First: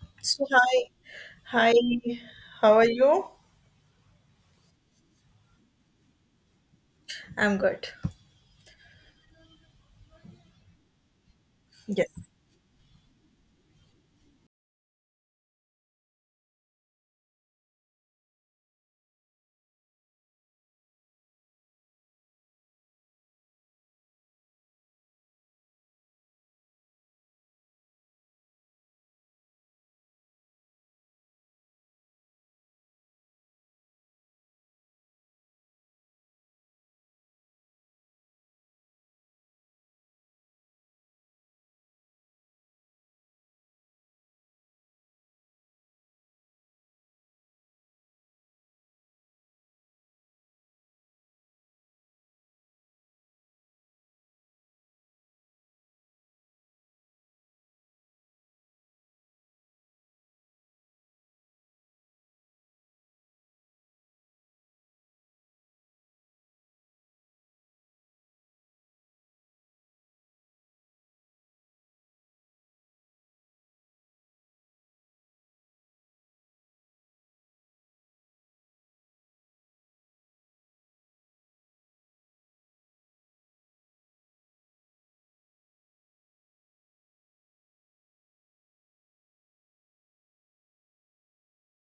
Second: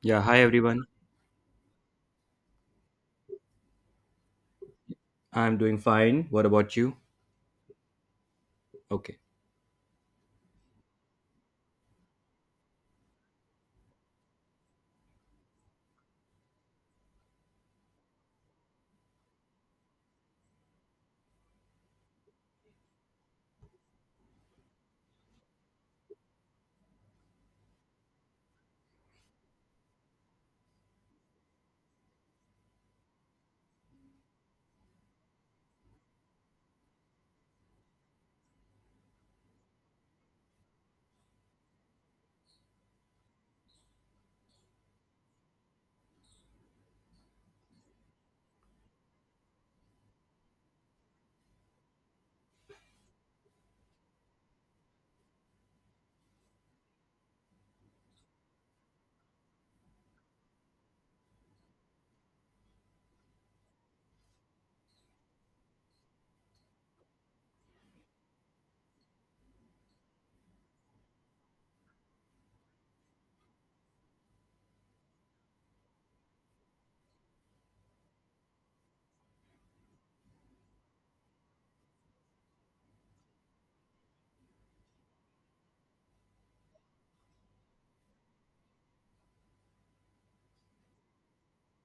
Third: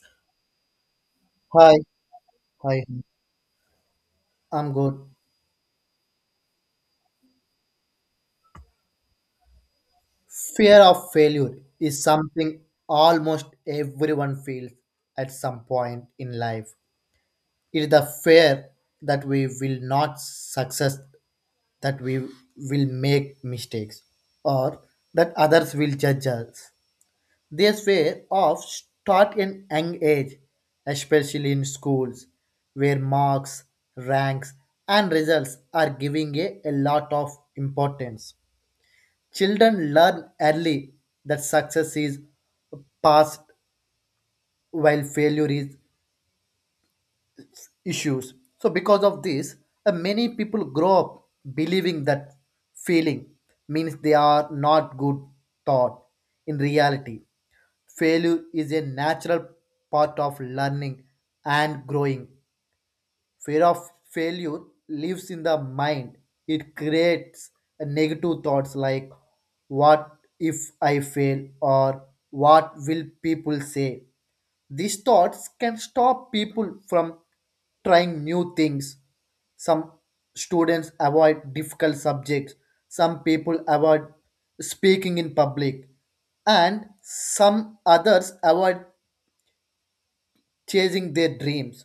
Yeah, hi So everyone. hi, hi, Hi, how hi, are you? I'm good. I'm doing fine. What about you? I'm good. Okay. Fear of failure is Yes, something almost everyone feels at some point in life. It is the fear that we will not success, that we will make mistakes, or that others will judge us. This fear of start in young age, especially in schools, where marks, ranks, and results are giving a lot of importance. Children learn early that success is past while failure is issues. So because of this, many people grow up believing that failing means they are not good thought. In reality, failure is a natural part of learning and growing. Fear of failure lives in the mind. It creates a negative thoughts like what if I fail or what will people say. These thoughts can stop people from trying new things. Some students avoid difficult subjects. Some people avoid speaking in public. And some others avoid chasing their dreams,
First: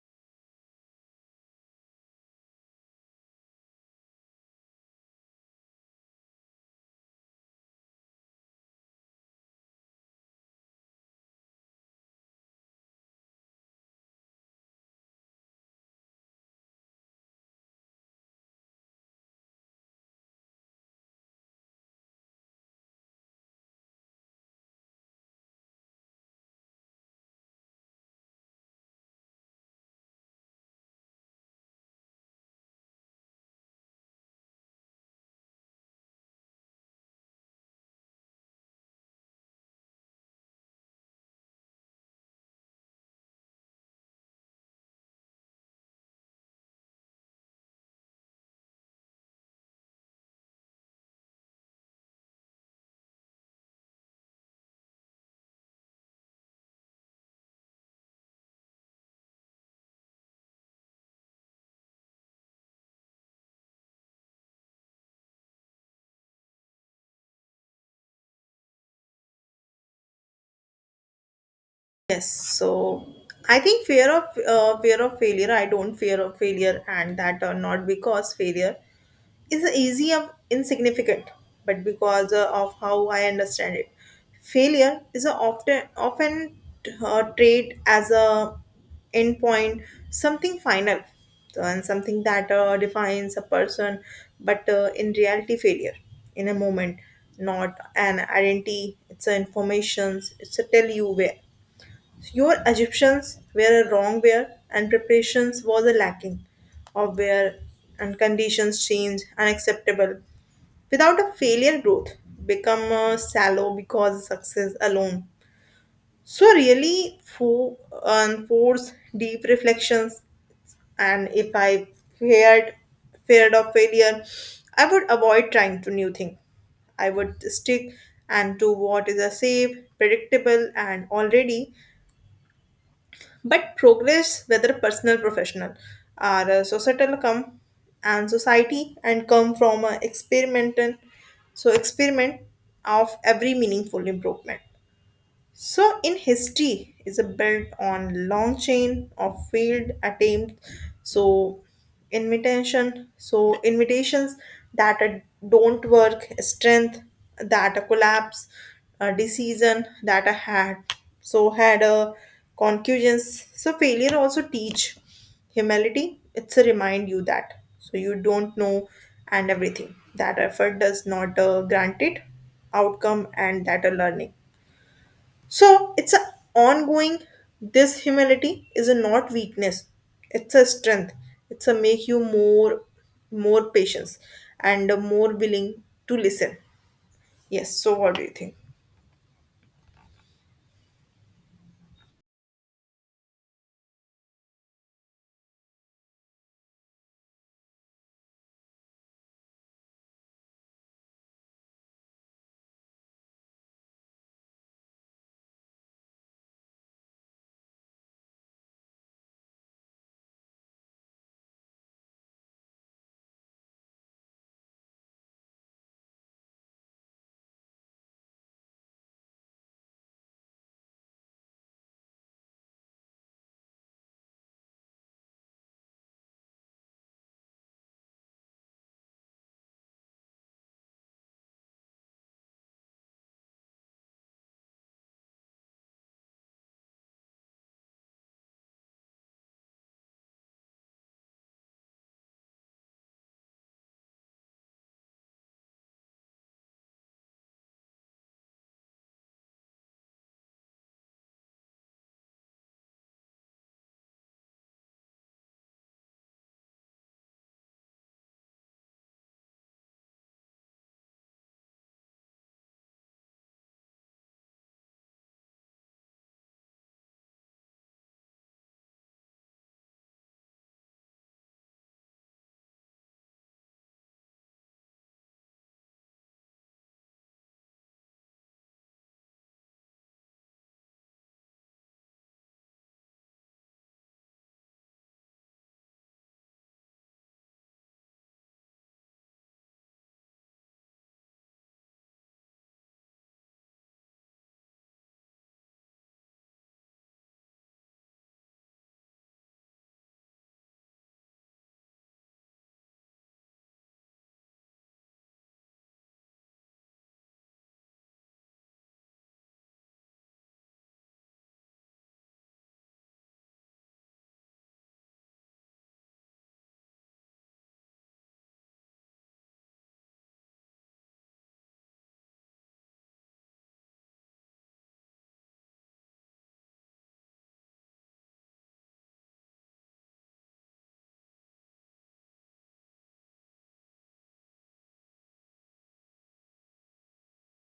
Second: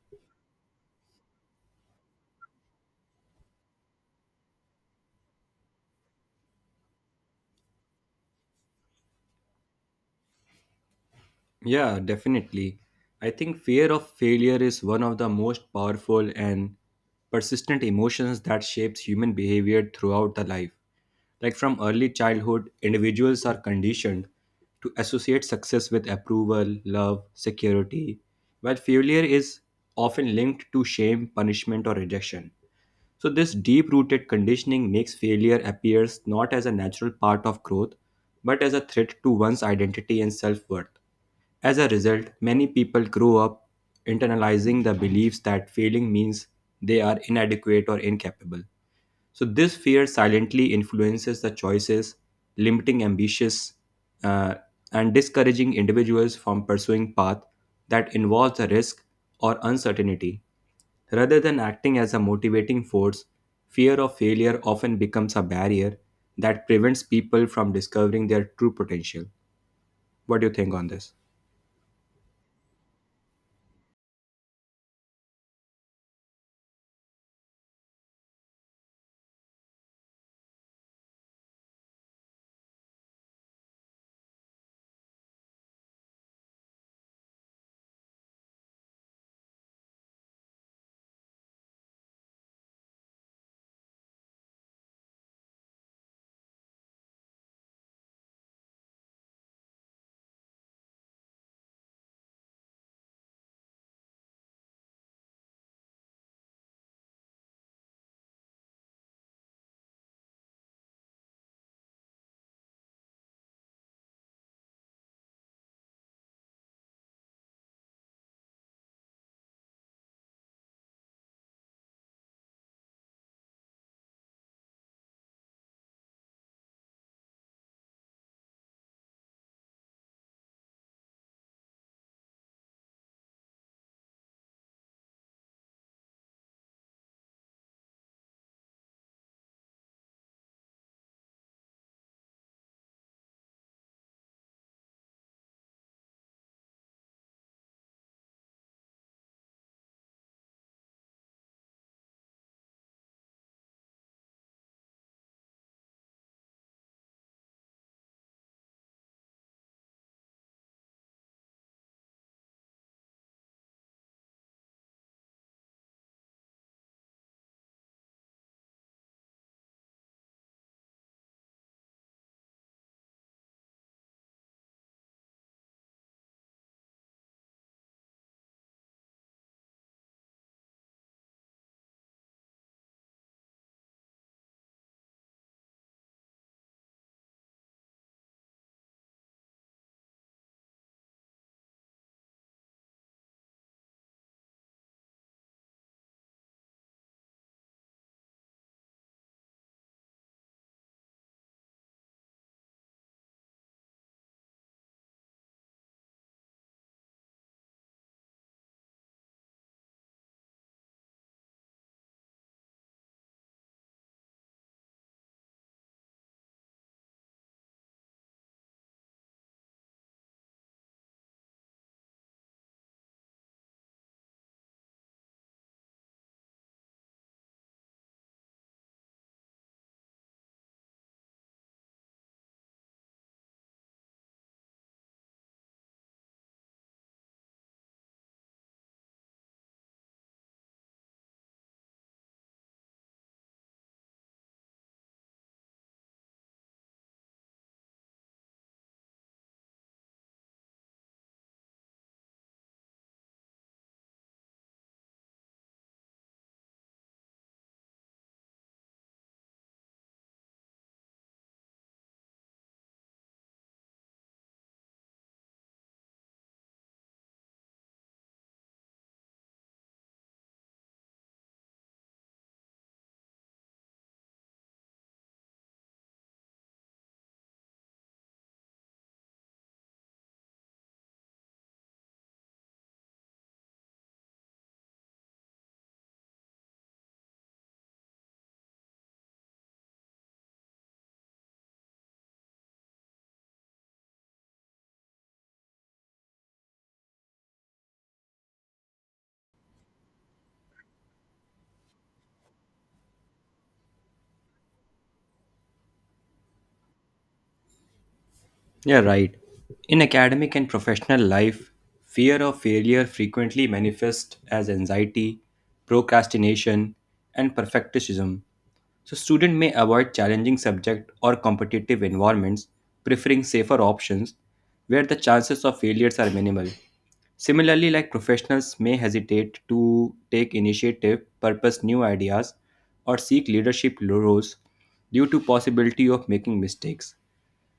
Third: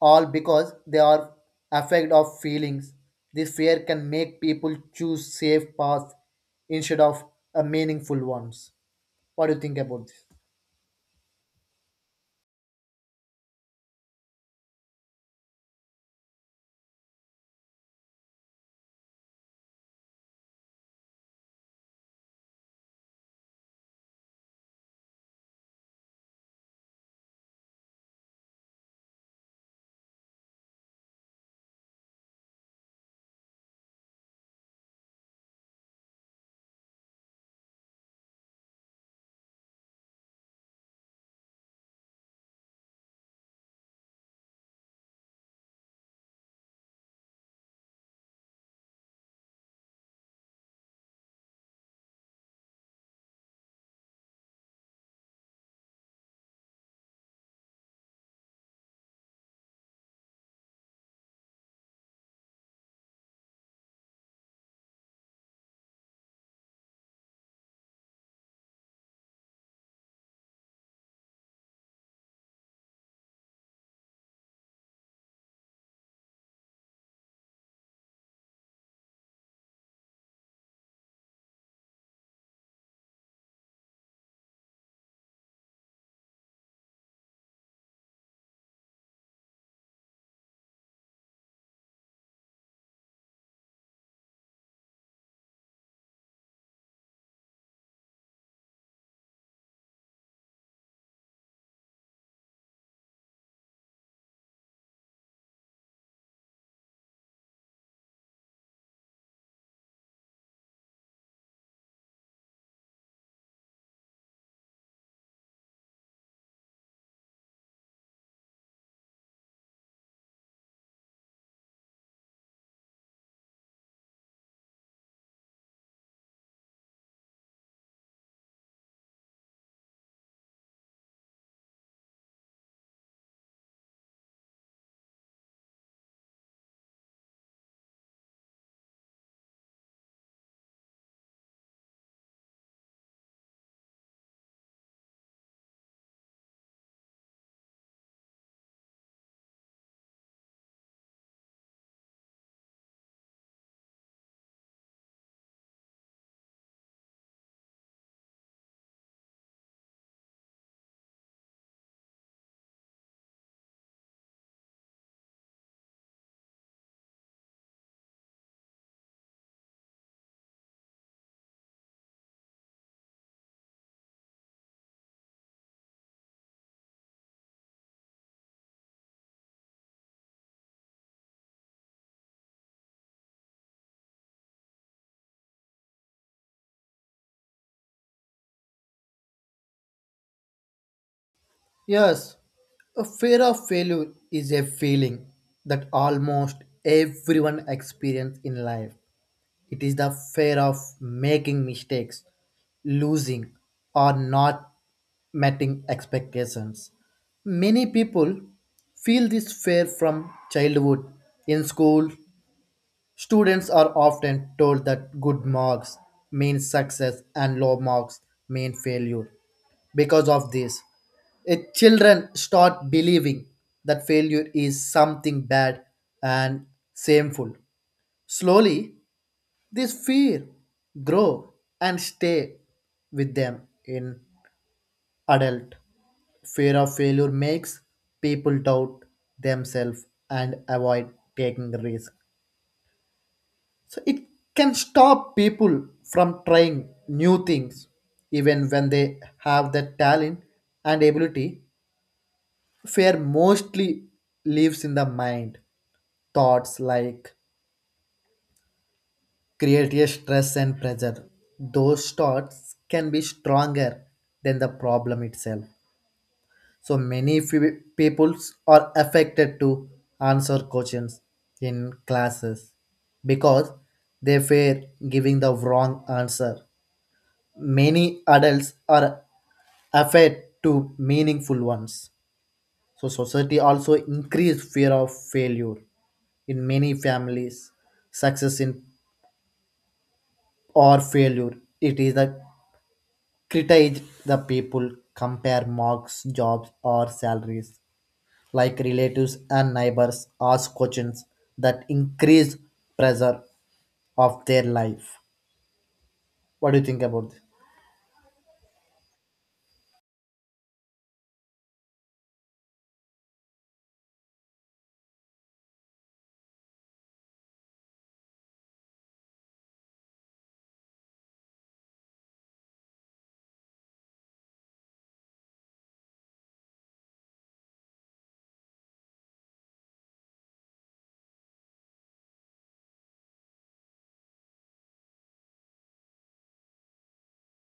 all because they are afraid of feelings. This fear can make people choose safe paths instead of meaningful ones. What do you think about this? Yeah, definitely. I think fear of failure is one of the most powerful and persistent emotions that shapes human behavior throughout the life. Like from early childhood, individuals are conditioned to associate success with approval, love, security, while failure is often linked to shame, punishment, or rejection. So this deep-rooted conditioning makes failure appears not as a natural part of growth, but as a threat to one's identity and self-worth. As a result, many people grow up internalizing the beliefs that failing means they are inadequate or incapable. So, this fear silently influences the choices, limiting ambitious uh, and discouraging individuals from pursuing paths that involve the risk or uncertainty. Rather than acting as a motivating force, fear of failure often becomes a barrier that prevents people from discovering their true potential. What do you think on this? yes. So I think fear of failure. I don't fear of failure, and that or not because failure is the easy of insignificant, but because of how I understand it, failure is a often trait as a endpoint, something final, so, and something that defines a person. But in reality, failure in a moment, not an identity. It's a informations. It's a tell you where. Your Egyptians were a wrong where and preparations was a lacking of where and conditions change unacceptable. Without a failure growth become shallow because success alone. So really fo- and force deep reflections and if I feared feared of failure, I would avoid trying to new thing. I would stick and to what is a safe, predictable and already but progress, whether personal, professional, or societal, come and society and come from a experimental, so experiment of every meaningful improvement. So in history is a built on long chain of failed attempts. So so invitations that are- don't work, strength that a collapse, a decision that I had. So had a concussions. So failure also teach humility. It's a remind you that so you don't know and everything that effort does not grant it outcome and that a learning. So it's a ongoing. This humility is a not weakness. It's a strength. It's a make you more, more patience, and more willing to listen. Yes. So what do you think? Yes, a fear of failure is a feeling that almost everyone experiences in life. It is the fear of making mistakes, losing, or not meeting expectations. Many people feel this fear from childhood. In school, students are often told that good marks mean success and low marks mean failure. Because of this, children start believing that failure is something bad and shameful. Slowly, this fear grow and stay with them in adult. Fear of failure makes people doubt themselves and avoid taking risks. So it can stop people from trying new things even when they have the talent and ability. Fear mostly lives in the mind. Thoughts like create stress and pressure. Those thoughts can be stronger than the problem itself. So many peoples are affected to answer questions in classes because they fear giving the wrong answer. Many adults are afraid to meaningful ones. So society also increase fear of failure in many families. Success in or failure it is a criticize the people compare marks, jobs or salaries like relatives and neighbors ask questions that increase pressure of their life. What do you think about this? Yeah, right. In academic and professional life, fear of failure frequently manifests as anxiety, procrastination, and perfectionism. So students may avoid challenging subject or competitive environments, preferring safer options where the chances of failures are minimal. Similarly, like professionals may hesitate to take initiative, purpose new ideas, or seek leadership roles due to possibility of making mistakes.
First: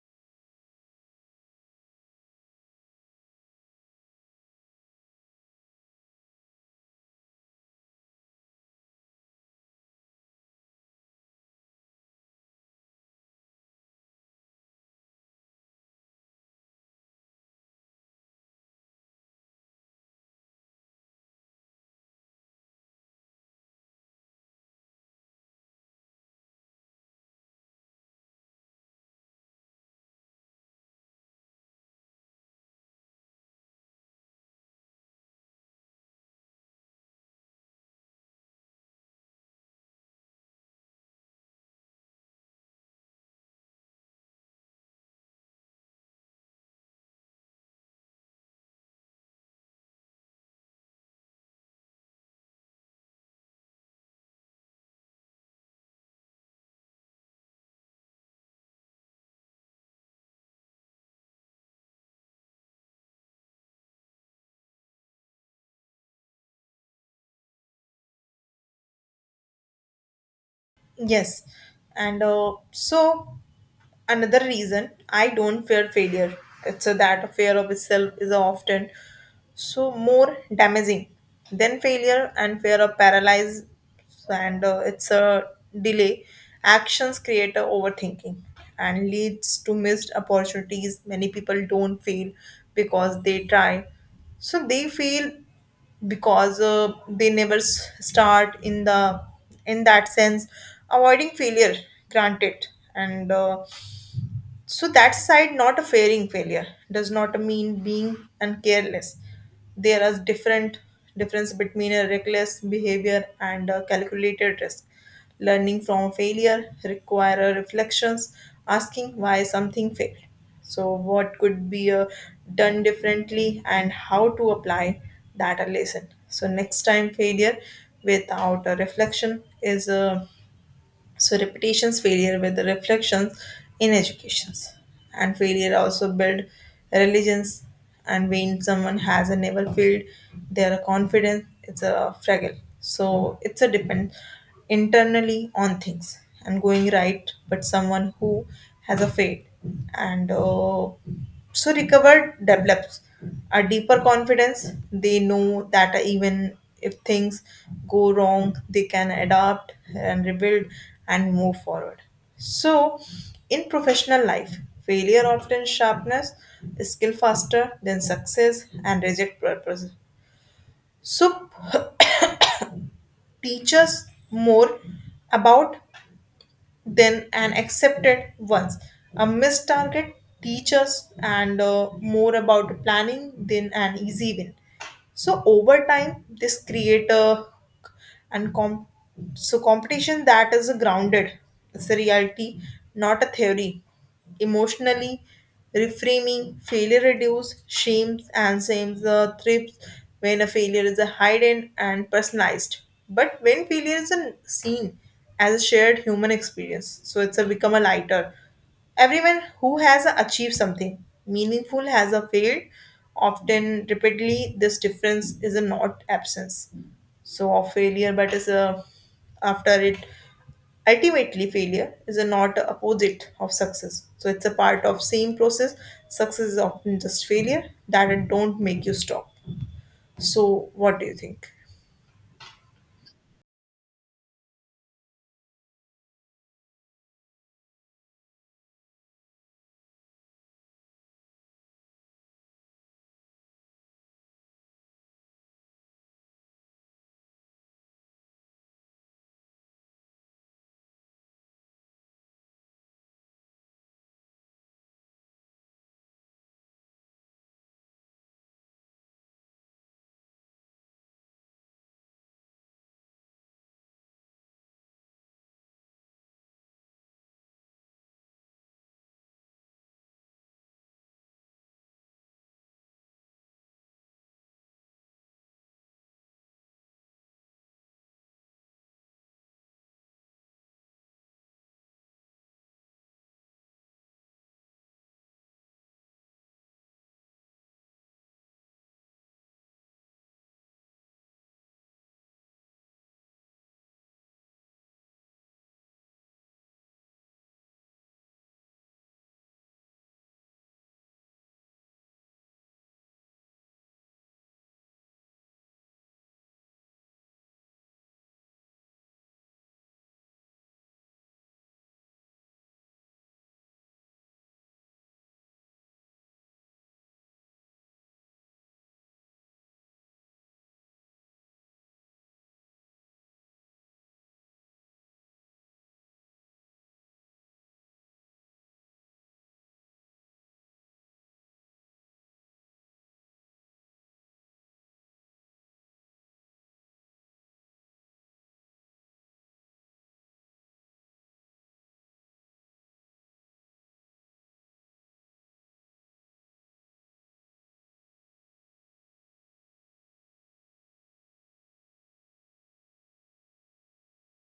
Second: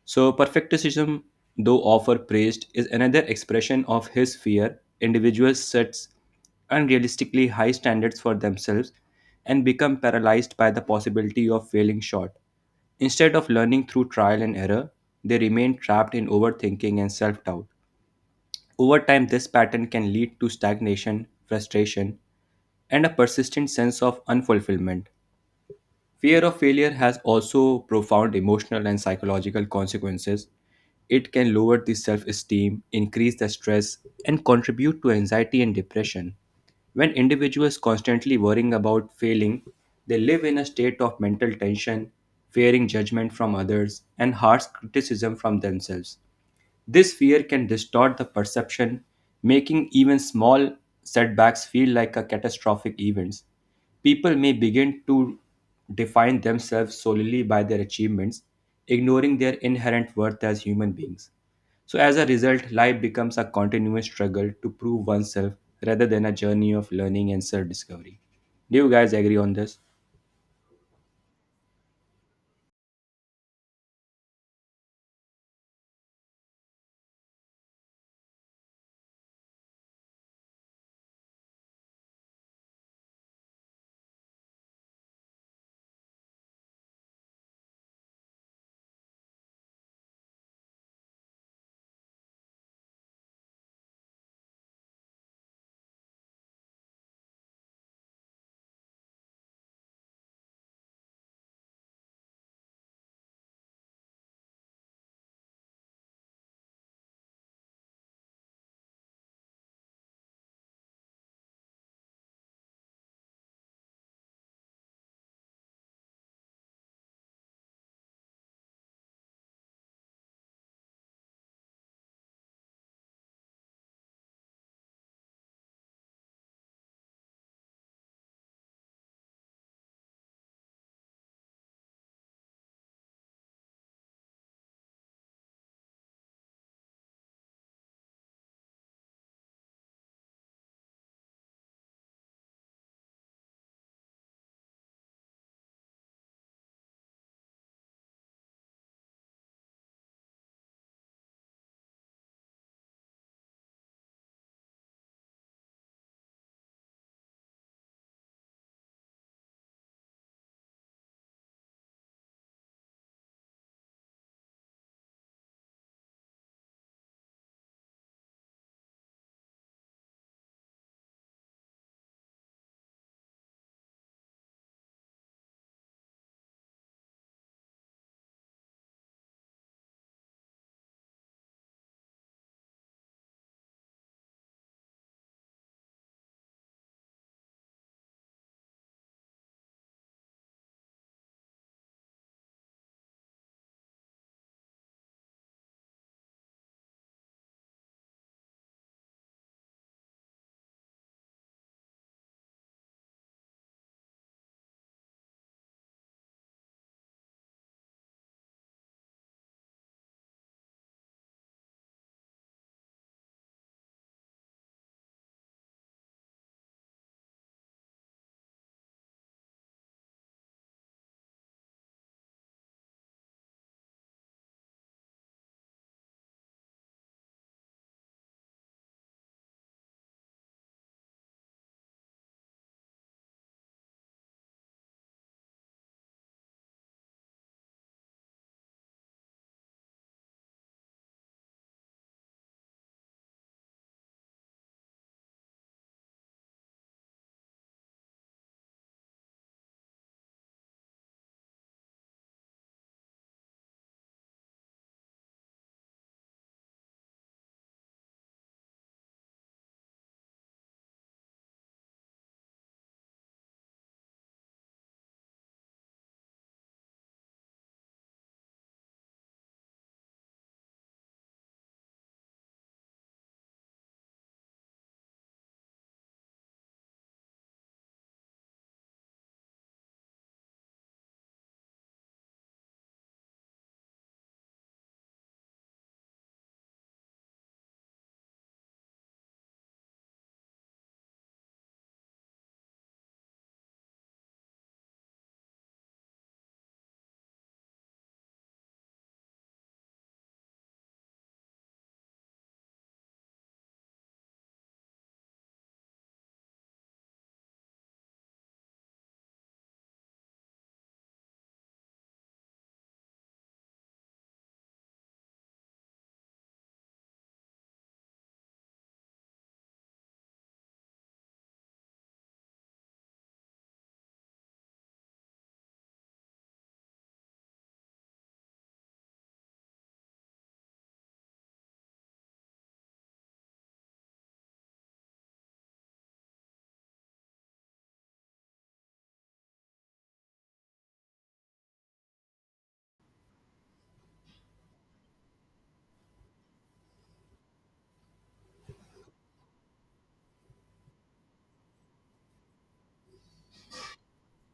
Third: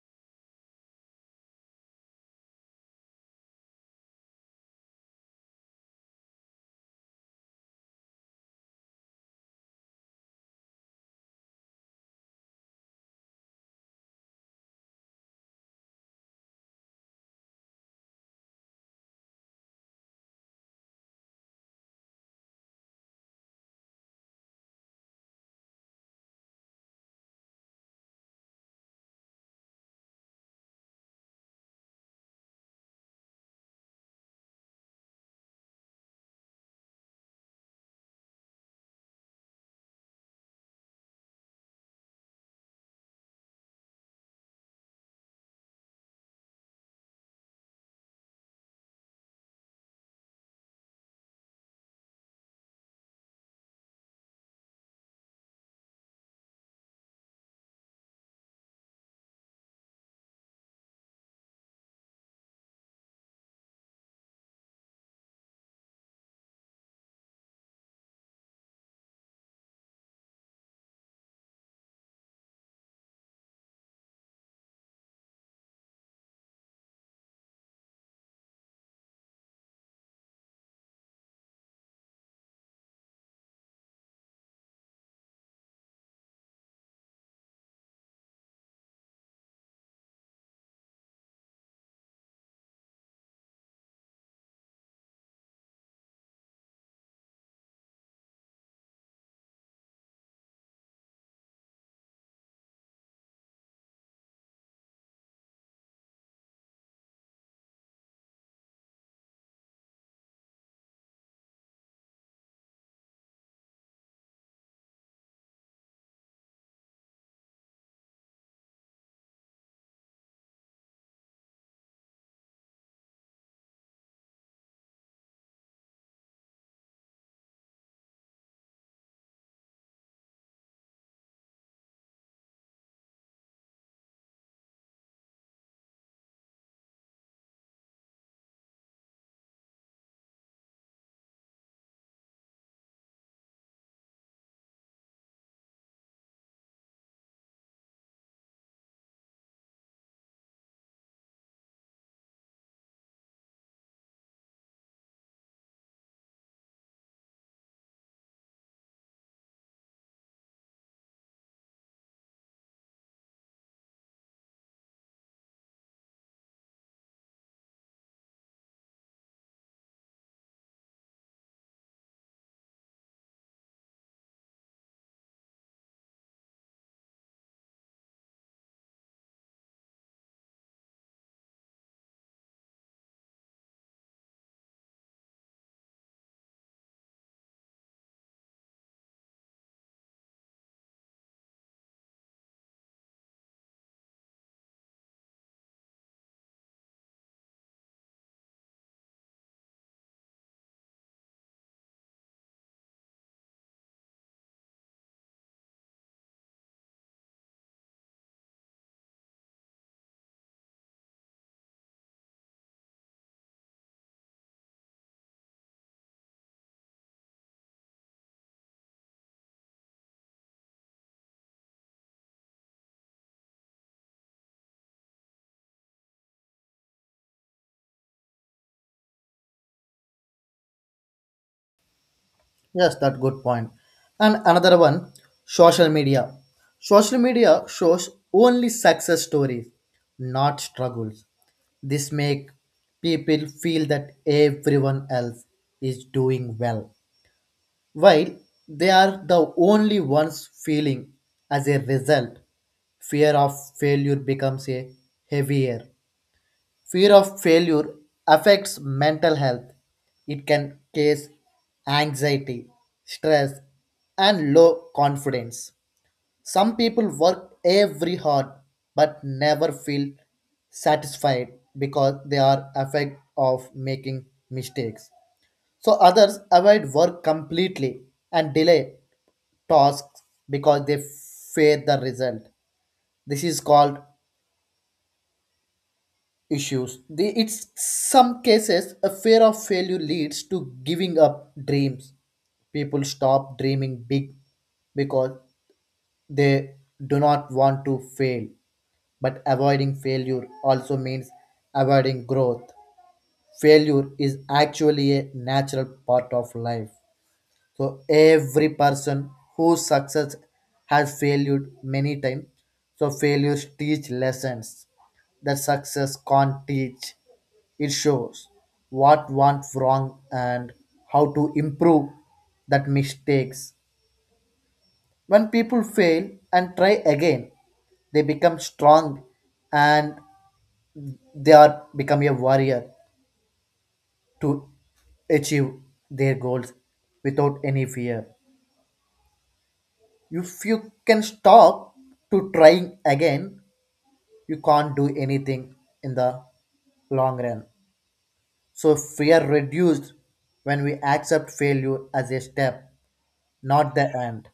So, perfectionism, though often praised, is another expression of his fear. Individuals sets unrealistically high standards for themselves and become paralyzed by the possibility of failing short. Instead of learning through trial and error, they remain trapped in overthinking and self doubt. Over time, this pattern can lead to stagnation, frustration, and a persistent sense of unfulfillment. Fear of failure has also profound emotional and psychological consequences. It can lower the self esteem, increase the stress, and contribute to anxiety and depression. When individuals constantly worrying about failing, they live in a state of mental tension, fearing judgment from others and harsh criticism from themselves. This fear can distort the perception, making even small setbacks feel like a catastrophic events. People may begin to define themselves solely by their achievements, ignoring their inherent worth as human beings. So as a result, life becomes a continuous struggle to prove oneself rather than a journey of learning and self-discovery. Do you guys agree on this? Yes, and so another reason I don't fear failure. It's a, that a fear of itself is often so more damaging than failure and fear of paralyze and it's a delay. Actions create a overthinking and leads to missed opportunities. Many people don't fail because they try. So they fail because they never start in the in that sense avoiding failure granted and so that side not a fearing failure does not mean being uncareless. There is different difference between a reckless behavior and a calculated risk. Learning from failure require reflections, asking why something failed. So what could be done differently and how to apply that a lesson. So next time failure without a reflection is a so repetitions failure with the reflections in educations. And failure also build religions and when someone has a never failed, their confidence it's a fragile. So it's a depend internally on things and going right, but someone who has a failed and so recovered develops a deeper confidence. They know that even if things go wrong, they can adapt and rebuild and move forward. So, in professional life, failure often sharpens skill faster than success and reject purpose. So, teach us more about then an accepted ones. A missed target teaches and more about planning than an easy win. So over time, this create a and com- so competition that is grounded. It's a reality, not a theory. Emotionally reframing failure reduces shames and shames the thrips when a failure is a hidden and personalized, but when failure is a seen as a shared human experience, so it's a become a lighter. Everyone who has achieved something meaningful has a failed often repeatedly. This difference is a not absence so of failure but is a after it. Ultimately, failure is a not a opposite of success. So it's a part of same process. Success is often just failure that it don't make you stop. So what do you think? Yes, that good point. And another one, social media shows only success stories, not struggles. This make people feel that everyone else is doing well while they are the only ones feeling. As a result, fear of failure becomes a heavier fear of failure. Affects mental health. It can cause anxiety, stress, and low confidence. Some people work every hard but never feel satisfied because they are afraid of making mistakes. So others avoid work completely and delay tasks because they fear the result. This is called issues. The, it's some cases a fear of failure leads to giving up dreams. People stop dreaming big because they do not want to fail. But avoiding failure also means avoiding growth. Failure is actually a natural part of life. So every person whose success has failed many times. So failures teach lessons that success can't teach. It shows what went wrong and how to improve that mistakes. When people fail and try again, they become strong and they are become a warrior to achieve their goals without any fear. If you can stop to trying again, you can't do anything in the long run. So fear reduced when we accept failure as a step, not the end.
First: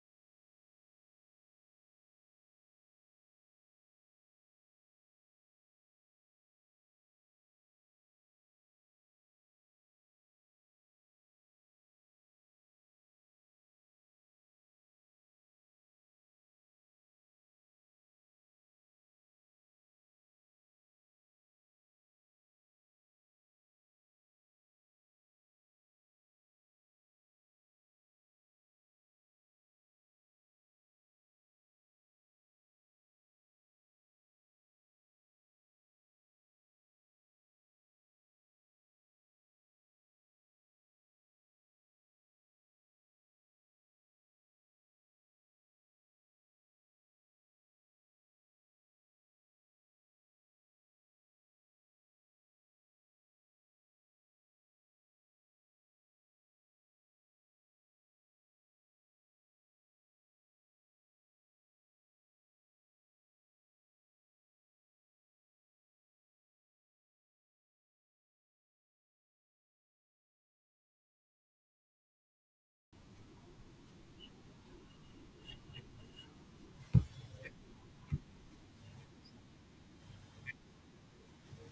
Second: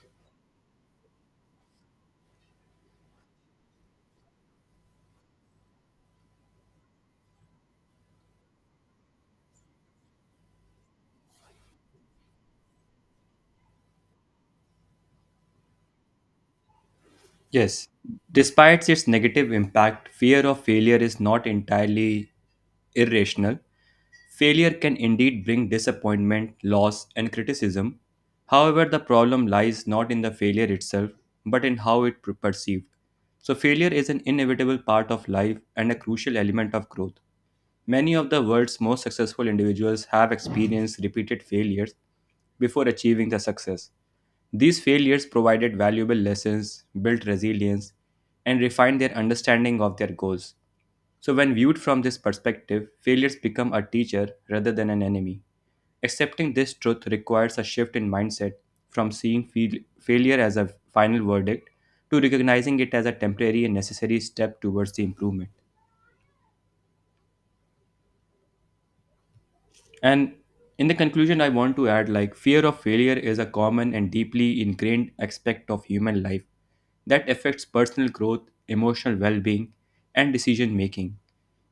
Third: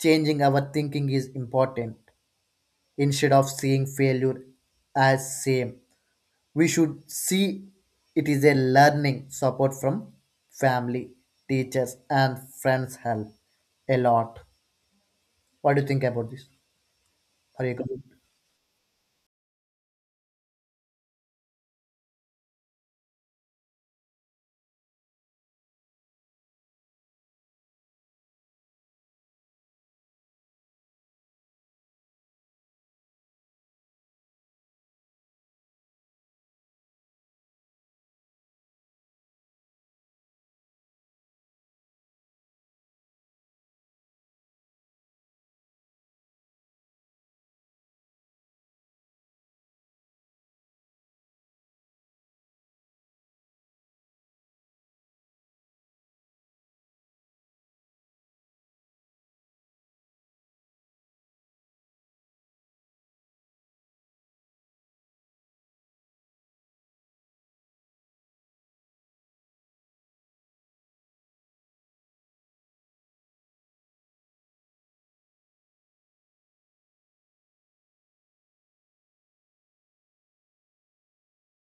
Changing our thinking is important. Instead of seeing failure as same, we should see it is a learning support from family, teachers, and friends help a lot. What do you think about this? Are you Yes, good? despite its negative impact, fear of failure is not entirely irrational. Failure can indeed bring disappointment, loss, and criticism. However, the problem lies not in the failure itself, but in how it perceived. So, failure is an inevitable part of life and a crucial element of growth. Many of the world's most successful individuals have experienced repeated failures before achieving the success. These failures provided valuable lessons, built resilience, and refined their understanding of their goals. So, when viewed from this perspective, failures become a teacher rather than an enemy. Accepting this truth requires a shift in mindset from seeing failure as a final verdict to recognizing it as a temporary and necessary step towards the improvement. And in the conclusion, I want to add like fear of failure is a common and deeply ingrained aspect of human life that affects personal growth, emotional well being, and decision making.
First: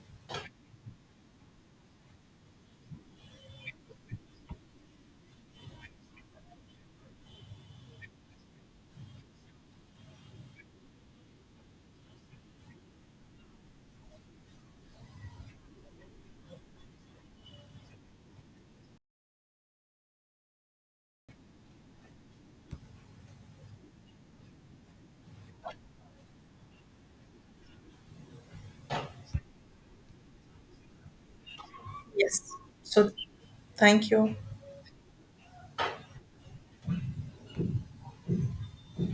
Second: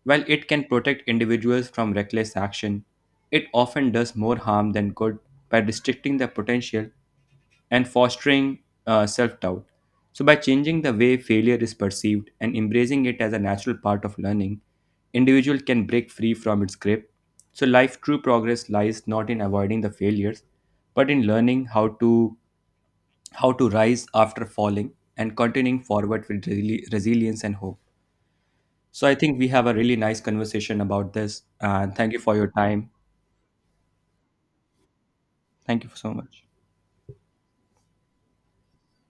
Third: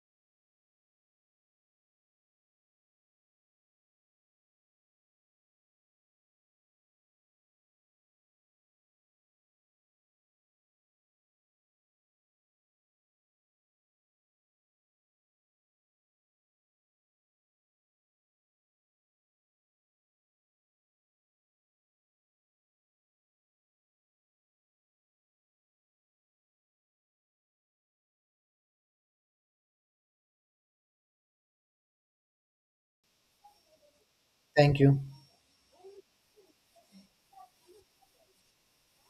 While it can protect individuals from reckless action, it often does more harm than good by restricting their potential and fostering self doubt. So, by changing the way failure is perceived and embracing it as a natural part of learning, individual can break free from its grip. So, life true progress lies not in avoiding the failures, but in learning how to rise after falling and continuing forward with resilience and hope. So, I think we have a really nice conversation about this. And thank you for Yes. your time. So thank you. Thank you. Thank you so much.